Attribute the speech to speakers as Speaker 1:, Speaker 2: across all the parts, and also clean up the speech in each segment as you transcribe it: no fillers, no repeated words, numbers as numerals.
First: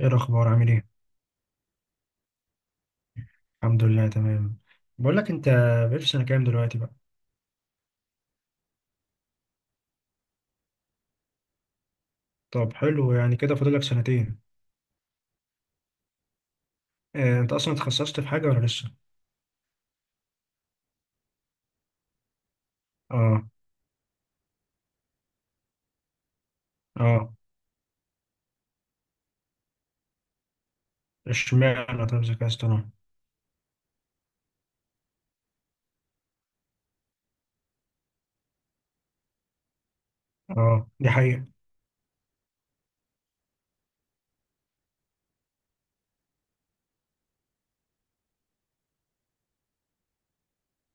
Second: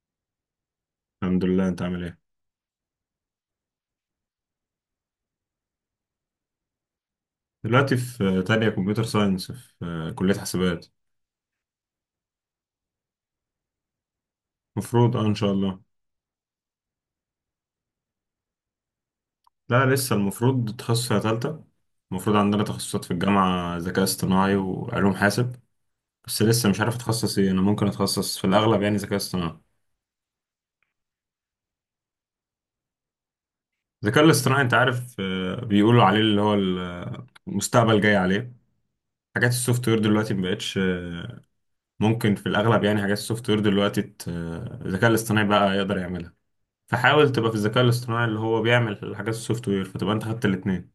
Speaker 1: ايه الاخبار؟ عامل ايه؟
Speaker 2: الحمد لله، انت عامل ايه؟
Speaker 1: الحمد لله، تمام. بقول لك انت، بقيت في سنه كام دلوقتي بقى؟
Speaker 2: دلوقتي في تانية كمبيوتر ساينس في كلية حسابات.
Speaker 1: طب حلو، يعني كده فاضل لك سنتين.
Speaker 2: مفروض، اه، ان شاء الله.
Speaker 1: انت اصلا اتخصصت في حاجه ولا لسه؟
Speaker 2: لا لسه، المفروض تخصصها تالتة. المفروض عندنا تخصصات في
Speaker 1: اه.
Speaker 2: الجامعة: ذكاء اصطناعي وعلوم حاسب. بس لسه مش عارف
Speaker 1: اه.
Speaker 2: اتخصص ايه، انا ممكن اتخصص في الاغلب يعني ذكاء اصطناعي.
Speaker 1: اشمعنى طب ذكاء اصطناعي؟
Speaker 2: الذكاء الاصطناعي انت عارف، بيقولوا عليه اللي هو المستقبل جاي عليه. حاجات السوفت وير دلوقتي مبقتش
Speaker 1: اه، دي
Speaker 2: آه،
Speaker 1: حقيقه.
Speaker 2: ممكن في الاغلب يعني حاجات السوفت وير دلوقتي الذكاء الاصطناعي بقى يقدر يعملها. فحاول تبقى في الذكاء الاصطناعي اللي هو بيعمل الحاجات السوفت وير، فتبقى انت خدت الاثنين.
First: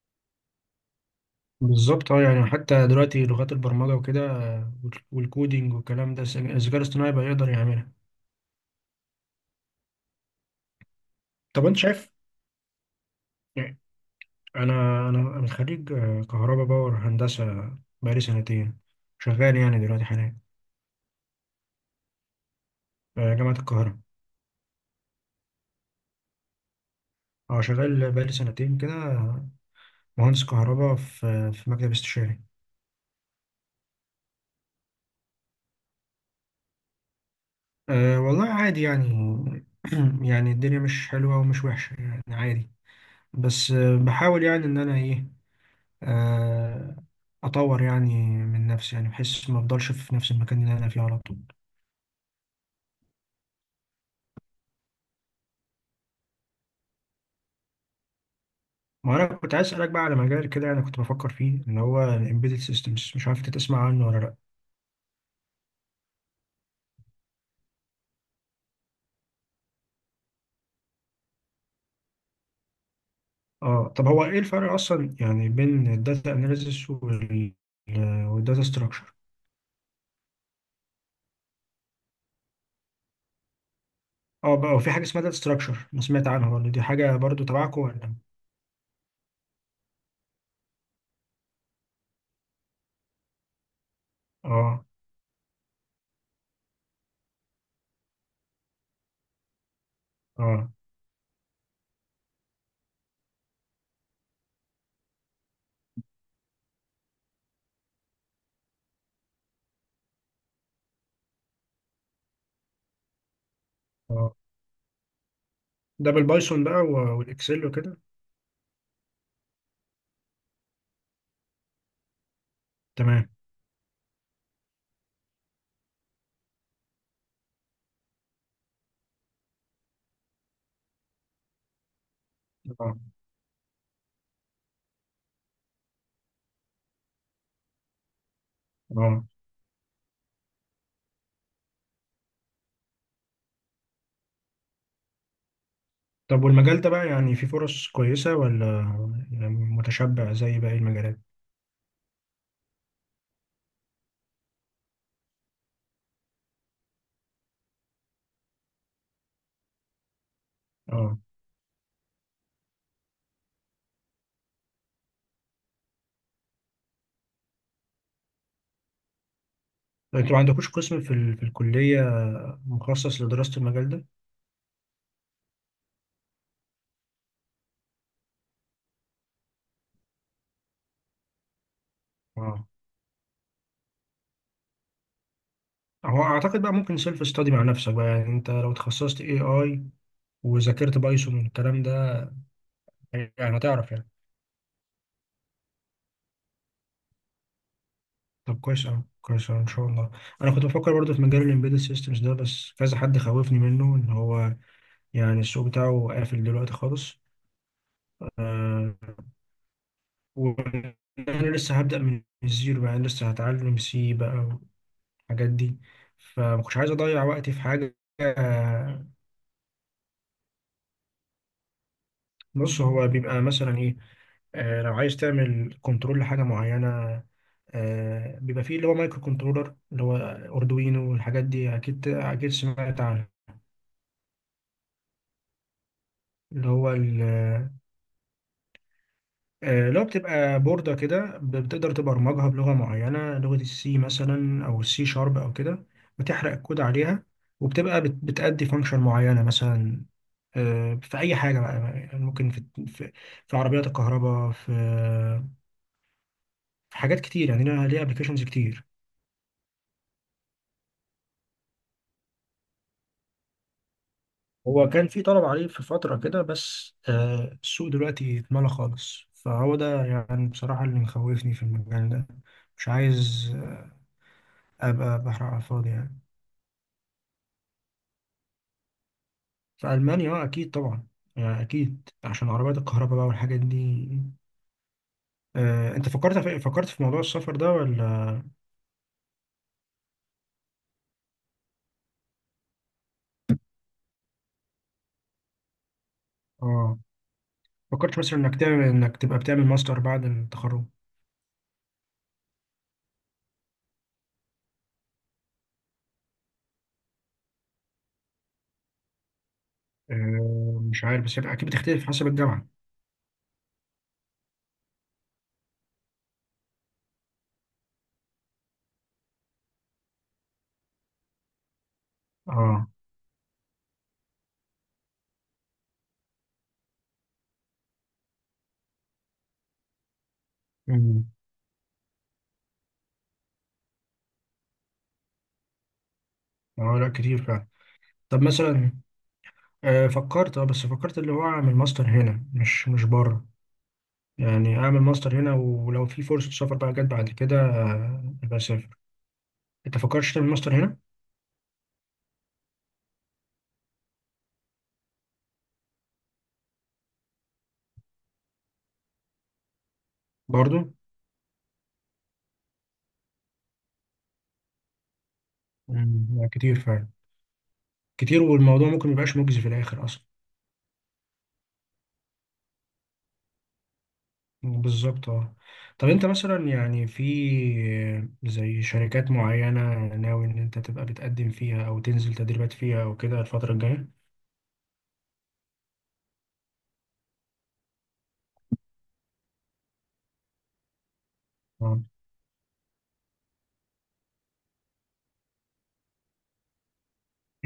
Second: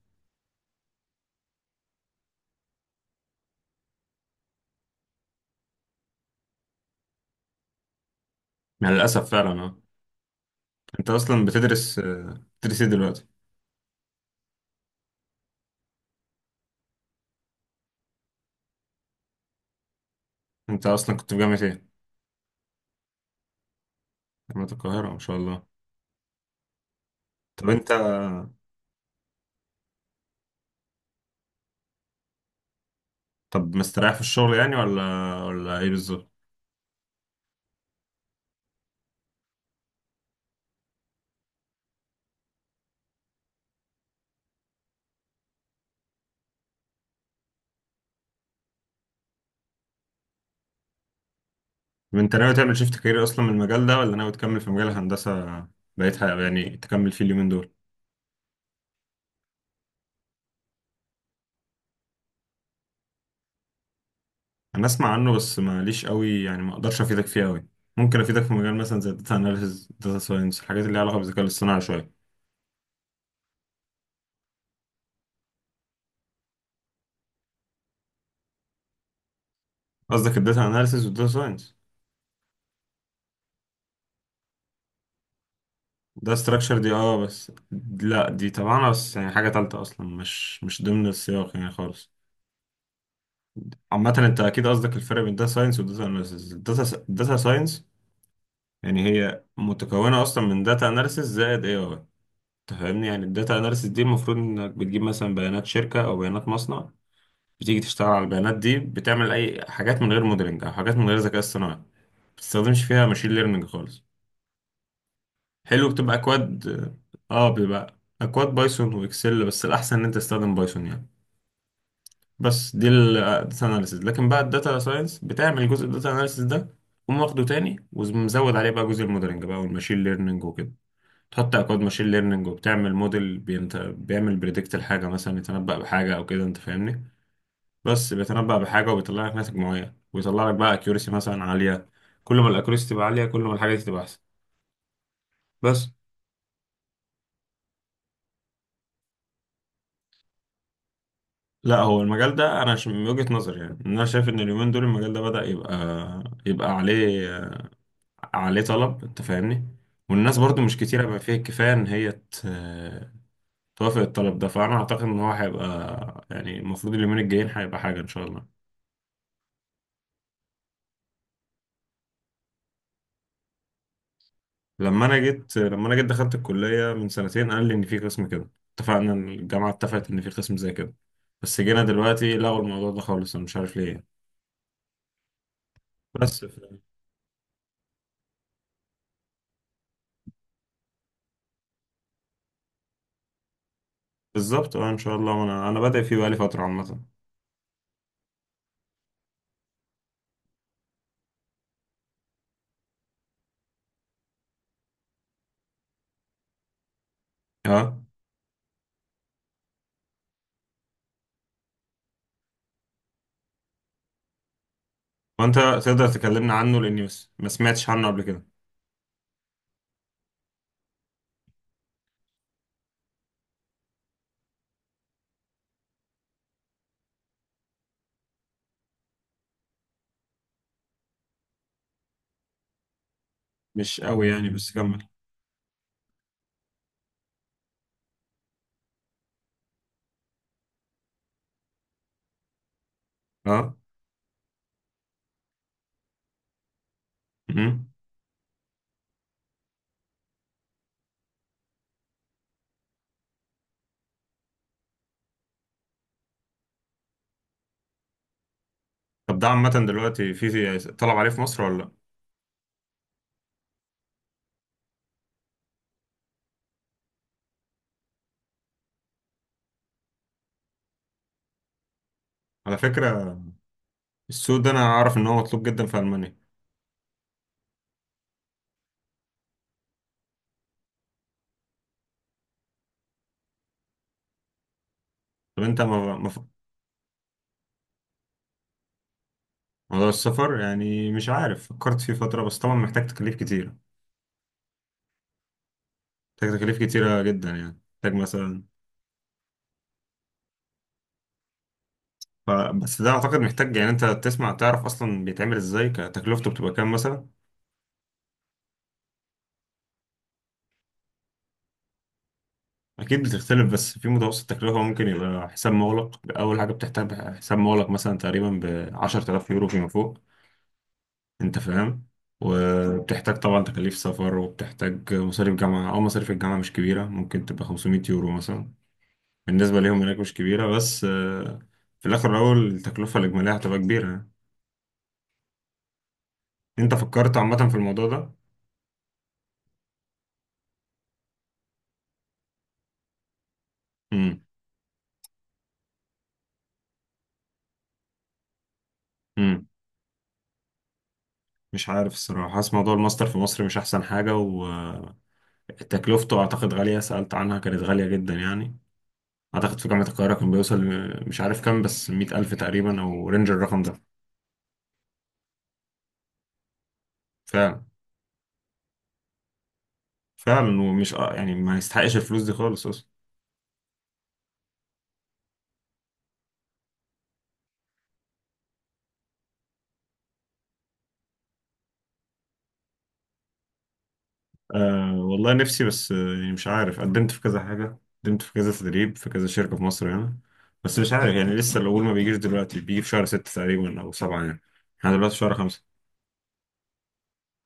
Speaker 1: بالظبط اه، يعني حتى دلوقتي لغات البرمجه وكده، والكودينج والكلام ده الذكاء الاصطناعي بقى يقدر يعملها.
Speaker 2: يعني للاسف فعلا، اه. انت اصلا
Speaker 1: طب انت شايف،
Speaker 2: بتدرس ايه دلوقتي؟
Speaker 1: يعني، انا انا أنا خريج كهرباء باور هندسه، بقالي سنتين شغال يعني دلوقتي حاليا.
Speaker 2: انت اصلا كنت في جامعة ايه؟
Speaker 1: جامعه القاهره.
Speaker 2: جامعة القاهرة، ما شاء الله.
Speaker 1: اه،
Speaker 2: طب انت،
Speaker 1: شغال بقالي سنتين كده. مهندس كهرباء في مكتب استشاري.
Speaker 2: طب مستريح في الشغل يعني، ولا ولا ايه بالظبط؟
Speaker 1: أه والله عادي يعني. يعني الدنيا مش حلوة ومش وحشة، يعني عادي. بس بحاول يعني إن أنا إيه، آه، أطور يعني من نفسي، يعني بحيث ما أفضلش في نفس المكان اللي أنا فيه على طول.
Speaker 2: طب انت ناوي تعمل شيفت كارير اصلا من المجال ده، ولا ناوي تكمل في مجال الهندسة بقيتها يعني، تكمل فيه اليومين دول؟
Speaker 1: ما أنا كنت عايز أسألك بقى على مجال كده أنا كنت بفكر فيه، اللي هو ال Embedded Systems، مش عارف أنت تسمع عنه ولا لأ.
Speaker 2: انا اسمع عنه بس ماليش قوي، يعني ما اقدرش افيدك فيه قوي. ممكن افيدك في مجال مثلا زي الداتا اناليسز، داتا ساينس، الحاجات اللي ليها علاقة بالذكاء الاصطناعي شوية.
Speaker 1: أه، طب هو إيه الفرق أصلا يعني بين الداتا أناليسيس وال، والداتا Structure.
Speaker 2: قصدك الداتا اناليسز والداتا ساينس؟
Speaker 1: اه بقى، وفي حاجة اسمها داتا ستراكشر، انا سمعت
Speaker 2: ده
Speaker 1: عنها برضه،
Speaker 2: استراكشر،
Speaker 1: دي
Speaker 2: دي
Speaker 1: حاجة
Speaker 2: اه
Speaker 1: برضه
Speaker 2: بس.
Speaker 1: تبعكم ولا؟
Speaker 2: لا دي طبعا بس يعني حاجة تالتة أصلا، مش مش ضمن السياق يعني خالص. عامة أنت أكيد
Speaker 1: اه.
Speaker 2: قصدك الفرق بين داتا ساينس وداتا أناليسيز. الداتا داتا ساينس يعني هي متكونة أصلا من
Speaker 1: اه.
Speaker 2: داتا أناليسيز زائد أي أي، فاهمني؟ يعني الداتا أناليسيز دي المفروض إنك بتجيب مثلا بيانات شركة أو بيانات مصنع. بتيجي تشتغل على البيانات دي، بتعمل أي حاجات من غير موديلنج أو حاجات من غير ذكاء اصطناعي، ما بتستخدمش فيها ماشين ليرنينج خالص.
Speaker 1: اه.
Speaker 2: حلو،
Speaker 1: ده
Speaker 2: بتبقى
Speaker 1: بالبايثون
Speaker 2: اكواد.
Speaker 1: بقى
Speaker 2: اه،
Speaker 1: والاكسل
Speaker 2: بيبقى
Speaker 1: وكده.
Speaker 2: اكواد بايثون واكسل، بس الاحسن ان انت تستخدم بايثون يعني. بس دي
Speaker 1: تمام.
Speaker 2: الداتا اناليسيس. لكن بقى الداتا ساينس بتعمل جزء الداتا اناليسيس ده، قوم واخده تاني ومزود عليه بقى جزء الموديلنج بقى والماشين ليرنينج وكده. تحط اكواد ماشين ليرنينج وبتعمل
Speaker 1: اه.
Speaker 2: موديل، بيعمل بريدكت الحاجه مثلا، يتنبأ بحاجه او كده، انت فاهمني؟ بس بيتنبأ بحاجه
Speaker 1: اه.
Speaker 2: وبيطلع لك ناتج معين، ويطلع لك بقى اكيورسي مثلا عاليه. كل ما الاكيورسي تبقى عاليه، كل ما الحاجه دي تبقى احسن. بس
Speaker 1: طب والمجال ده بقى يعني في فرص كويسة، ولا يعني متشبع زي باقي المجالات؟
Speaker 2: لا، هو المجال ده انا من وجهة نظري يعني، إن انا شايف ان اليومين دول المجال ده بدأ يبقى، يبقى عليه عليه طلب، انت فاهمني؟ والناس برضو مش كتيرة
Speaker 1: اه.
Speaker 2: بقى فيها الكفاية ان هي توافق الطلب ده. فانا اعتقد ان هو هيبقى يعني المفروض اليومين الجايين هيبقى حاجة ان شاء الله.
Speaker 1: طب انتوا ما عندكوش قسم في ال... الكلية مخصص لدراسة المجال ده؟
Speaker 2: لما انا جيت دخلت الكلية من سنتين، قال لي ان في قسم كده، اتفقنا إن الجامعة اتفقت ان في قسم زي كده. بس جينا دلوقتي لغوا
Speaker 1: اه.
Speaker 2: الموضوع ده خالص، انا مش عارف ليه يعني.
Speaker 1: هو
Speaker 2: بس ف-
Speaker 1: اعتقد بقى ممكن سيلف ستادي مع نفسك بقى، يعني انت لو تخصصت اي، وذاكرت بايثون والكلام ده، يعني هتعرف يعني.
Speaker 2: بالظبط اه، ان شاء الله. انا بادئ فيه بقالي فترة عامة.
Speaker 1: طب كويس أوي كويس أوي، إن شاء الله. أنا كنت بفكر برضه في مجال الإمبيدد سيستمز ده، بس كذا حد خوفني منه إن هو يعني السوق بتاعه قافل دلوقتي خالص.
Speaker 2: اه،
Speaker 1: آه وأنا لسه هبدأ من الزيرو، يعني لسه هتعلم سي بقى والحاجات
Speaker 2: وانت
Speaker 1: دي.
Speaker 2: تقدر تكلمنا
Speaker 1: فما كنتش
Speaker 2: عنه،
Speaker 1: عايز
Speaker 2: لاني
Speaker 1: أضيع
Speaker 2: بس ما
Speaker 1: وقتي في
Speaker 2: سمعتش
Speaker 1: حاجة
Speaker 2: عنه قبل كده.
Speaker 1: آه، بص هو بيبقى مثلا إيه، لو عايز تعمل كنترول لحاجة معينة، بيبقى فيه اللي هو مايكرو كنترولر اللي هو أردوينو والحاجات دي، أكيد أكيد سمعت عنها.
Speaker 2: مش قوي يعني، بس كمل.
Speaker 1: اللي هو ال، لو بتبقى بوردة كده، بتقدر تبرمجها بلغة معينة، لغة
Speaker 2: اه.
Speaker 1: السي مثلا أو السي شارب أو كده. وتحرق الكود عليها.
Speaker 2: امم.
Speaker 1: وبتبقى بتأدي فانكشن معينة مثلا، في أي حاجة بقى. يعني ممكن في في عربيات الكهرباء، في حاجات كتير، يعني ليها أبلكيشنز كتير.
Speaker 2: طب ده عامة دلوقتي في طلب عليه في مصر، ولا لا؟
Speaker 1: هو كان في طلب عليه في فترة كده، بس السوق دلوقتي اتملى خالص، فهو ده يعني بصراحة اللي مخوفني في المجال ده.
Speaker 2: على
Speaker 1: مش
Speaker 2: فكرة،
Speaker 1: عايز
Speaker 2: السوق ده انا اعرف
Speaker 1: أبقى
Speaker 2: ان هو
Speaker 1: بحرق على
Speaker 2: مطلوب جدا
Speaker 1: الفاضي
Speaker 2: في
Speaker 1: يعني.
Speaker 2: المانيا.
Speaker 1: في ألمانيا اه أكيد طبعا، أكيد عشان عربيات الكهرباء بقى والحاجات دي.
Speaker 2: طب انت
Speaker 1: أنت فكرت في موضوع السفر ده ولا؟
Speaker 2: موضوع السفر يعني مش عارف، فكرت فيه فترة بس طبعا محتاج تكاليف كتير. محتاج تكاليف
Speaker 1: اه.
Speaker 2: كتيرة جدا يعني، محتاج
Speaker 1: فكرت مثلا
Speaker 2: مثلا،
Speaker 1: إنك تبقى بتعمل ماستر بعد التخرج؟
Speaker 2: بس ده اعتقد محتاج يعني انت تسمع تعرف اصلا بيتعمل ازاي، كتكلفته بتبقى كام مثلا.
Speaker 1: مش عارف، بس أكيد بتختلف حسب الجامعة.
Speaker 2: أكيد بتختلف، بس في متوسط تكلفة. ممكن يبقى حساب مغلق، أول حاجة بتحتاج حساب مغلق، مثلا تقريبا ب10,000 يورو فيما فوق، أنت فاهم؟
Speaker 1: اه.
Speaker 2: وبتحتاج طبعا تكاليف سفر، وبتحتاج مصاريف جامعة، أو مصاريف الجامعة مش كبيرة، ممكن تبقى 500 يورو مثلا، بالنسبة ليهم هناك مش كبيرة، بس
Speaker 1: أمم.
Speaker 2: آه، في الآخر الأول التكلفة الإجمالية هتبقى كبيرة. أنت
Speaker 1: اه، لا
Speaker 2: فكرت
Speaker 1: كتير فعلا.
Speaker 2: عامة في الموضوع ده؟
Speaker 1: طب مثلا، فكرت اه بس فكرت اللي هو أعمل ماستر هنا، مش بره.
Speaker 2: مم.
Speaker 1: يعني أعمل ماستر هنا، ولو في فرصة سفر بقى جت بعد كده أبقى أسافر.
Speaker 2: مم.
Speaker 1: أنت فكرتش تعمل ماستر هنا؟
Speaker 2: مش عارف الصراحة، حاسس موضوع الماستر في مصر مش أحسن حاجة، وتكلفته أعتقد غالية. سألت عنها كانت غالية جدا يعني. اعتقد في جامعة القاهرة كان بيوصل
Speaker 1: برضه؟
Speaker 2: ل- مش عارف كام، بس 100,000 تقريبا او رينج الرقم ده.
Speaker 1: أمم، لا كتير فعلا.
Speaker 2: فعلا.
Speaker 1: كتير، والموضوع ممكن ميبقاش مجزي في الآخر أصلا.
Speaker 2: فعلا ومش يعني ما يستحقش الفلوس دي خالص اصلا.
Speaker 1: بالظبط اه. طب أنت مثلا يعني في، زي شركات معينة ناوي إن أنت تبقى بتقدم فيها أو تنزل تدريبات فيها أو كده الفترة الجاية؟
Speaker 2: أه والله نفسي، بس آه، يعني مش عارف. قدمت في كذا حاجة، قدمت في كذا تدريب، في كذا شركة في مصر هنا. بس مش عارف يعني، لسه
Speaker 1: اه.
Speaker 2: القبول ما بيجيش دلوقتي، بيجي في شهر 6 تقريبا او 7 يعني. احنا دلوقتي في شهر 5.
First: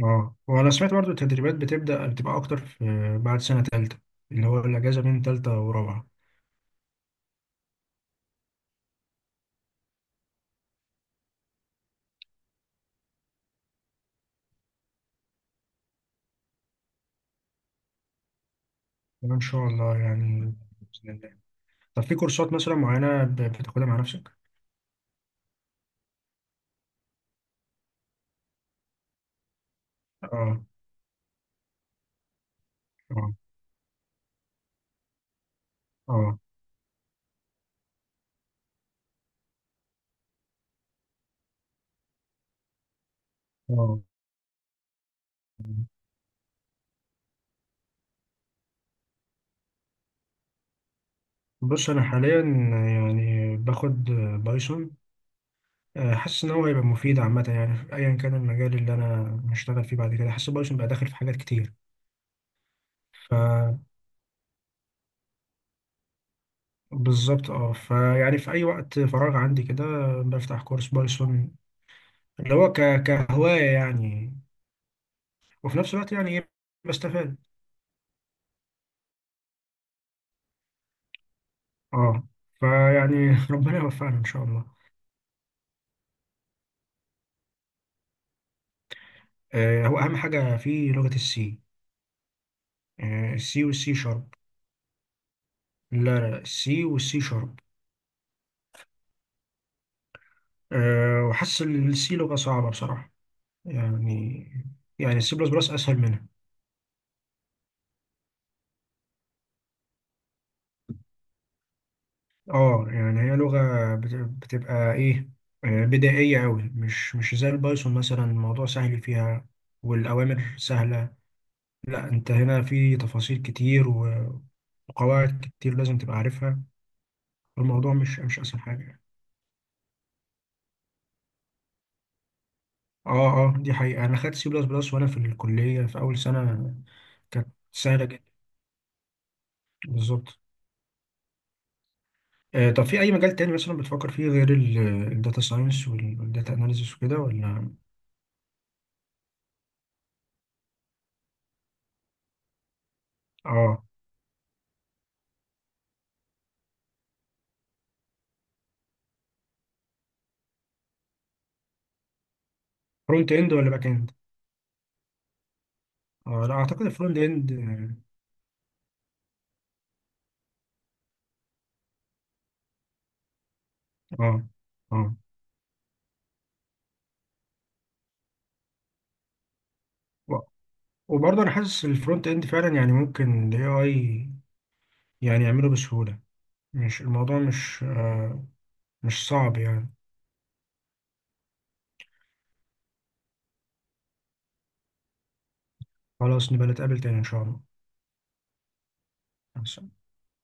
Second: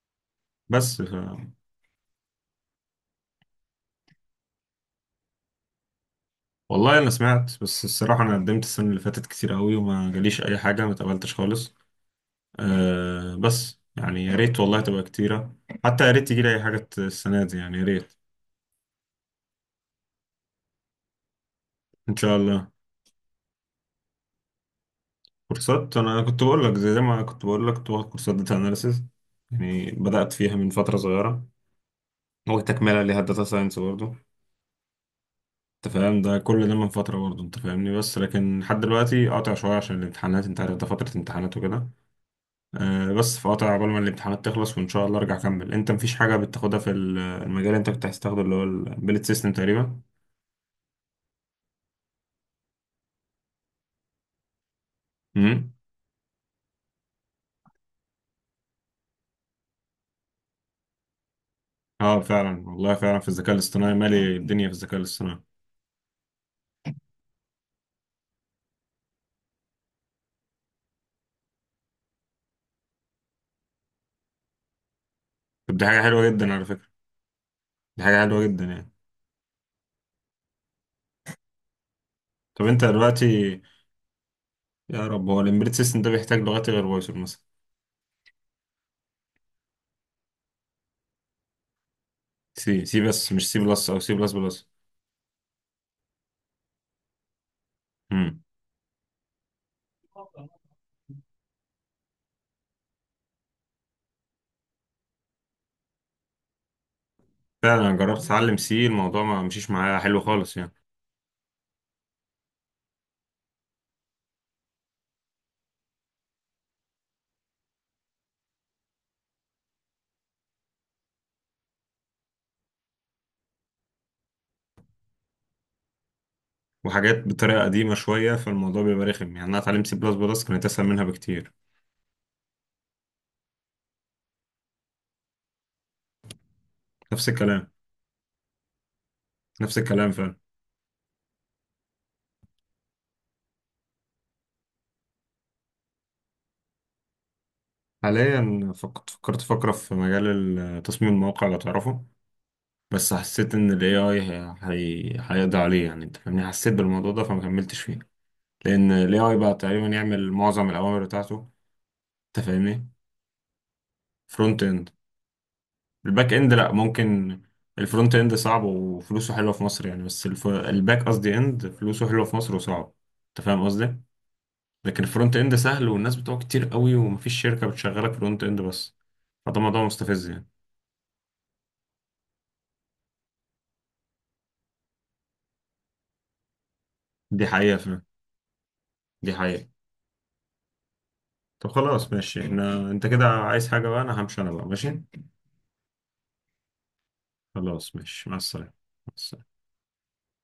Speaker 1: اه، وأنا سمعت
Speaker 2: بس
Speaker 1: برضو
Speaker 2: ف...
Speaker 1: التدريبات بتبدأ بتبقى أكتر في بعد سنة تالتة، اللي هو الأجازة بين تالتة ورابعة.
Speaker 2: والله انا سمعت، بس الصراحة انا قدمت السنة اللي فاتت كتير قوي وما جاليش اي حاجة، ما اتقبلتش خالص. أه بس يعني يا ريت والله تبقى كتيرة. حتى يا ريت تجي لي أي حاجة السنة دي يعني يا ريت.
Speaker 1: إن شاء الله يعني. بإذن الله. طب في
Speaker 2: إن شاء
Speaker 1: كورسات
Speaker 2: الله.
Speaker 1: مثلا معينة بتاخدها مع نفسك؟
Speaker 2: كورسات، أنا كنت بقول لك زي ما كنت بقول لك، كنت باخد كورسات داتا أناليسيز. يعني بدأت فيها
Speaker 1: اه.
Speaker 2: من فترة صغيرة. هو تكملة ليها
Speaker 1: اه.
Speaker 2: داتا ساينس برضه. أنت فاهم ده،
Speaker 1: اه.
Speaker 2: كل ده من فترة برضه، أنت فاهمني؟ بس لكن لحد دلوقتي قاطع شوية عشان الامتحانات، أنت عارف ده فترة امتحانات وكده. أه، بس فقاطع عقبال ما
Speaker 1: اه.
Speaker 2: الامتحانات تخلص، وإن شاء الله أرجع أكمل. أنت مفيش حاجة بتاخدها في المجال اللي أنت كنت عايز تاخده اللي هو البيلت سيستم تقريبا؟
Speaker 1: بص انا حاليا يعني باخد بايثون.
Speaker 2: مم.
Speaker 1: حاسس إن هو هيبقى مفيد عامة، يعني في أيا كان المجال اللي أنا هشتغل فيه بعد كده، حاسس بايثون بقى داخل في حاجات كتير.
Speaker 2: اه فعلا والله، فعلا في الذكاء
Speaker 1: فبالظبط.
Speaker 2: الاصطناعي مالي الدنيا، في الذكاء الاصطناعي.
Speaker 1: اه، فيعني في أي وقت فراغ عندي كده بفتح كورس بايثون، اللي هو كهواية يعني،
Speaker 2: طب
Speaker 1: وفي
Speaker 2: دي
Speaker 1: نفس
Speaker 2: حاجة
Speaker 1: الوقت
Speaker 2: حلوة
Speaker 1: يعني إيه،
Speaker 2: جدا على فكرة.
Speaker 1: بستفاد.
Speaker 2: دي حاجة حلوة جدا يعني.
Speaker 1: اه.
Speaker 2: طب انت
Speaker 1: فيعني
Speaker 2: دلوقتي.
Speaker 1: ربنا يوفقنا إن شاء الله.
Speaker 2: يا رب. هو الامبيدد سيستم ده بيحتاج لغات غير بايثون مثلا؟
Speaker 1: هو أهم حاجة في لغة السي.
Speaker 2: سي سي بس، مش سي
Speaker 1: السي
Speaker 2: بلس
Speaker 1: والسي
Speaker 2: او سي بلس
Speaker 1: شارب.
Speaker 2: بلس.
Speaker 1: لا. لا، السي والسي شارب.
Speaker 2: امم.
Speaker 1: أه، وحاسس إن السي لغة صعبة بصراحة، يعني، يعني السي بلس بلس أسهل منها.
Speaker 2: فعلا انا جربت اتعلم سي، الموضوع ما مشيش معايا حلو خالص يعني.
Speaker 1: اه، يعني هي لغة بتبقى ايه، بدائية أوي، مش زي البايثون، مثلا الموضوع سهل فيها والأوامر سهلة. لا، أنت هنا في تفاصيل كتير وقواعد كتير لازم تبقى عارفها.
Speaker 2: وحاجات بطريقة
Speaker 1: الموضوع
Speaker 2: قديمة
Speaker 1: مش
Speaker 2: شوية،
Speaker 1: مش أسهل
Speaker 2: فالموضوع
Speaker 1: حاجة يعني.
Speaker 2: بيبقى رخم يعني. انا اتعلمت سي بلس بلس، كانت اسهل منها بكتير.
Speaker 1: اه. اه دي حقيقة، أنا خدت سي بلس بلس وأنا في الكلية في أول سنة،
Speaker 2: نفس
Speaker 1: كانت
Speaker 2: الكلام.
Speaker 1: سهلة جدا.
Speaker 2: نفس الكلام فعلا.
Speaker 1: بالظبط. طب في أي مجال تاني مثلا بتفكر فيه غير الداتا ساينس والداتا أناليسيس وكده ولا؟
Speaker 2: حاليا فكرت فكرة في مجال تصميم المواقع لو تعرفه. بس حسيت ان
Speaker 1: اه.
Speaker 2: الاي اي هيقضي عليه يعني، انت فاهمني؟ حسيت بالموضوع ده فما كملتش فيه. لان الاي اي بقى تقريبا يعمل معظم الاوامر بتاعته، انت فاهمني؟
Speaker 1: فرونت إند ولا باك إند؟
Speaker 2: فرونت اند. الباك
Speaker 1: اه،
Speaker 2: اند
Speaker 1: لا
Speaker 2: لا
Speaker 1: اعتقد الفرونت
Speaker 2: ممكن.
Speaker 1: اند.
Speaker 2: الفرونت اند صعب وفلوسه حلوه في مصر يعني، بس الباك قصدي اند، فلوسه حلوه في مصر وصعب، انت فاهم قصدي؟
Speaker 1: اه. اه،
Speaker 2: لكن
Speaker 1: آه.
Speaker 2: الفرونت اند سهل، والناس بتوعه كتير قوي، ومفيش شركه بتشغلك فرونت اند بس. فده موضوع مستفز
Speaker 1: و-
Speaker 2: يعني.
Speaker 1: وبرضه انا حاسس الفرونت اند فعلا، يعني ممكن الاي اي يعني يعمله بسهولة، مش، الموضوع
Speaker 2: دي حقيقه
Speaker 1: مش
Speaker 2: فعلا.
Speaker 1: آه مش
Speaker 2: دي
Speaker 1: صعب
Speaker 2: حقيقه.
Speaker 1: يعني.
Speaker 2: طب خلاص ماشي، احنا انت كده عايز حاجه بقى، انا همشي، انا بقى ماشي.
Speaker 1: خلاص نبقى نتقابل تاني ان شاء
Speaker 2: خلاص ماشي، مع السلامة. مع السلامة.
Speaker 1: الله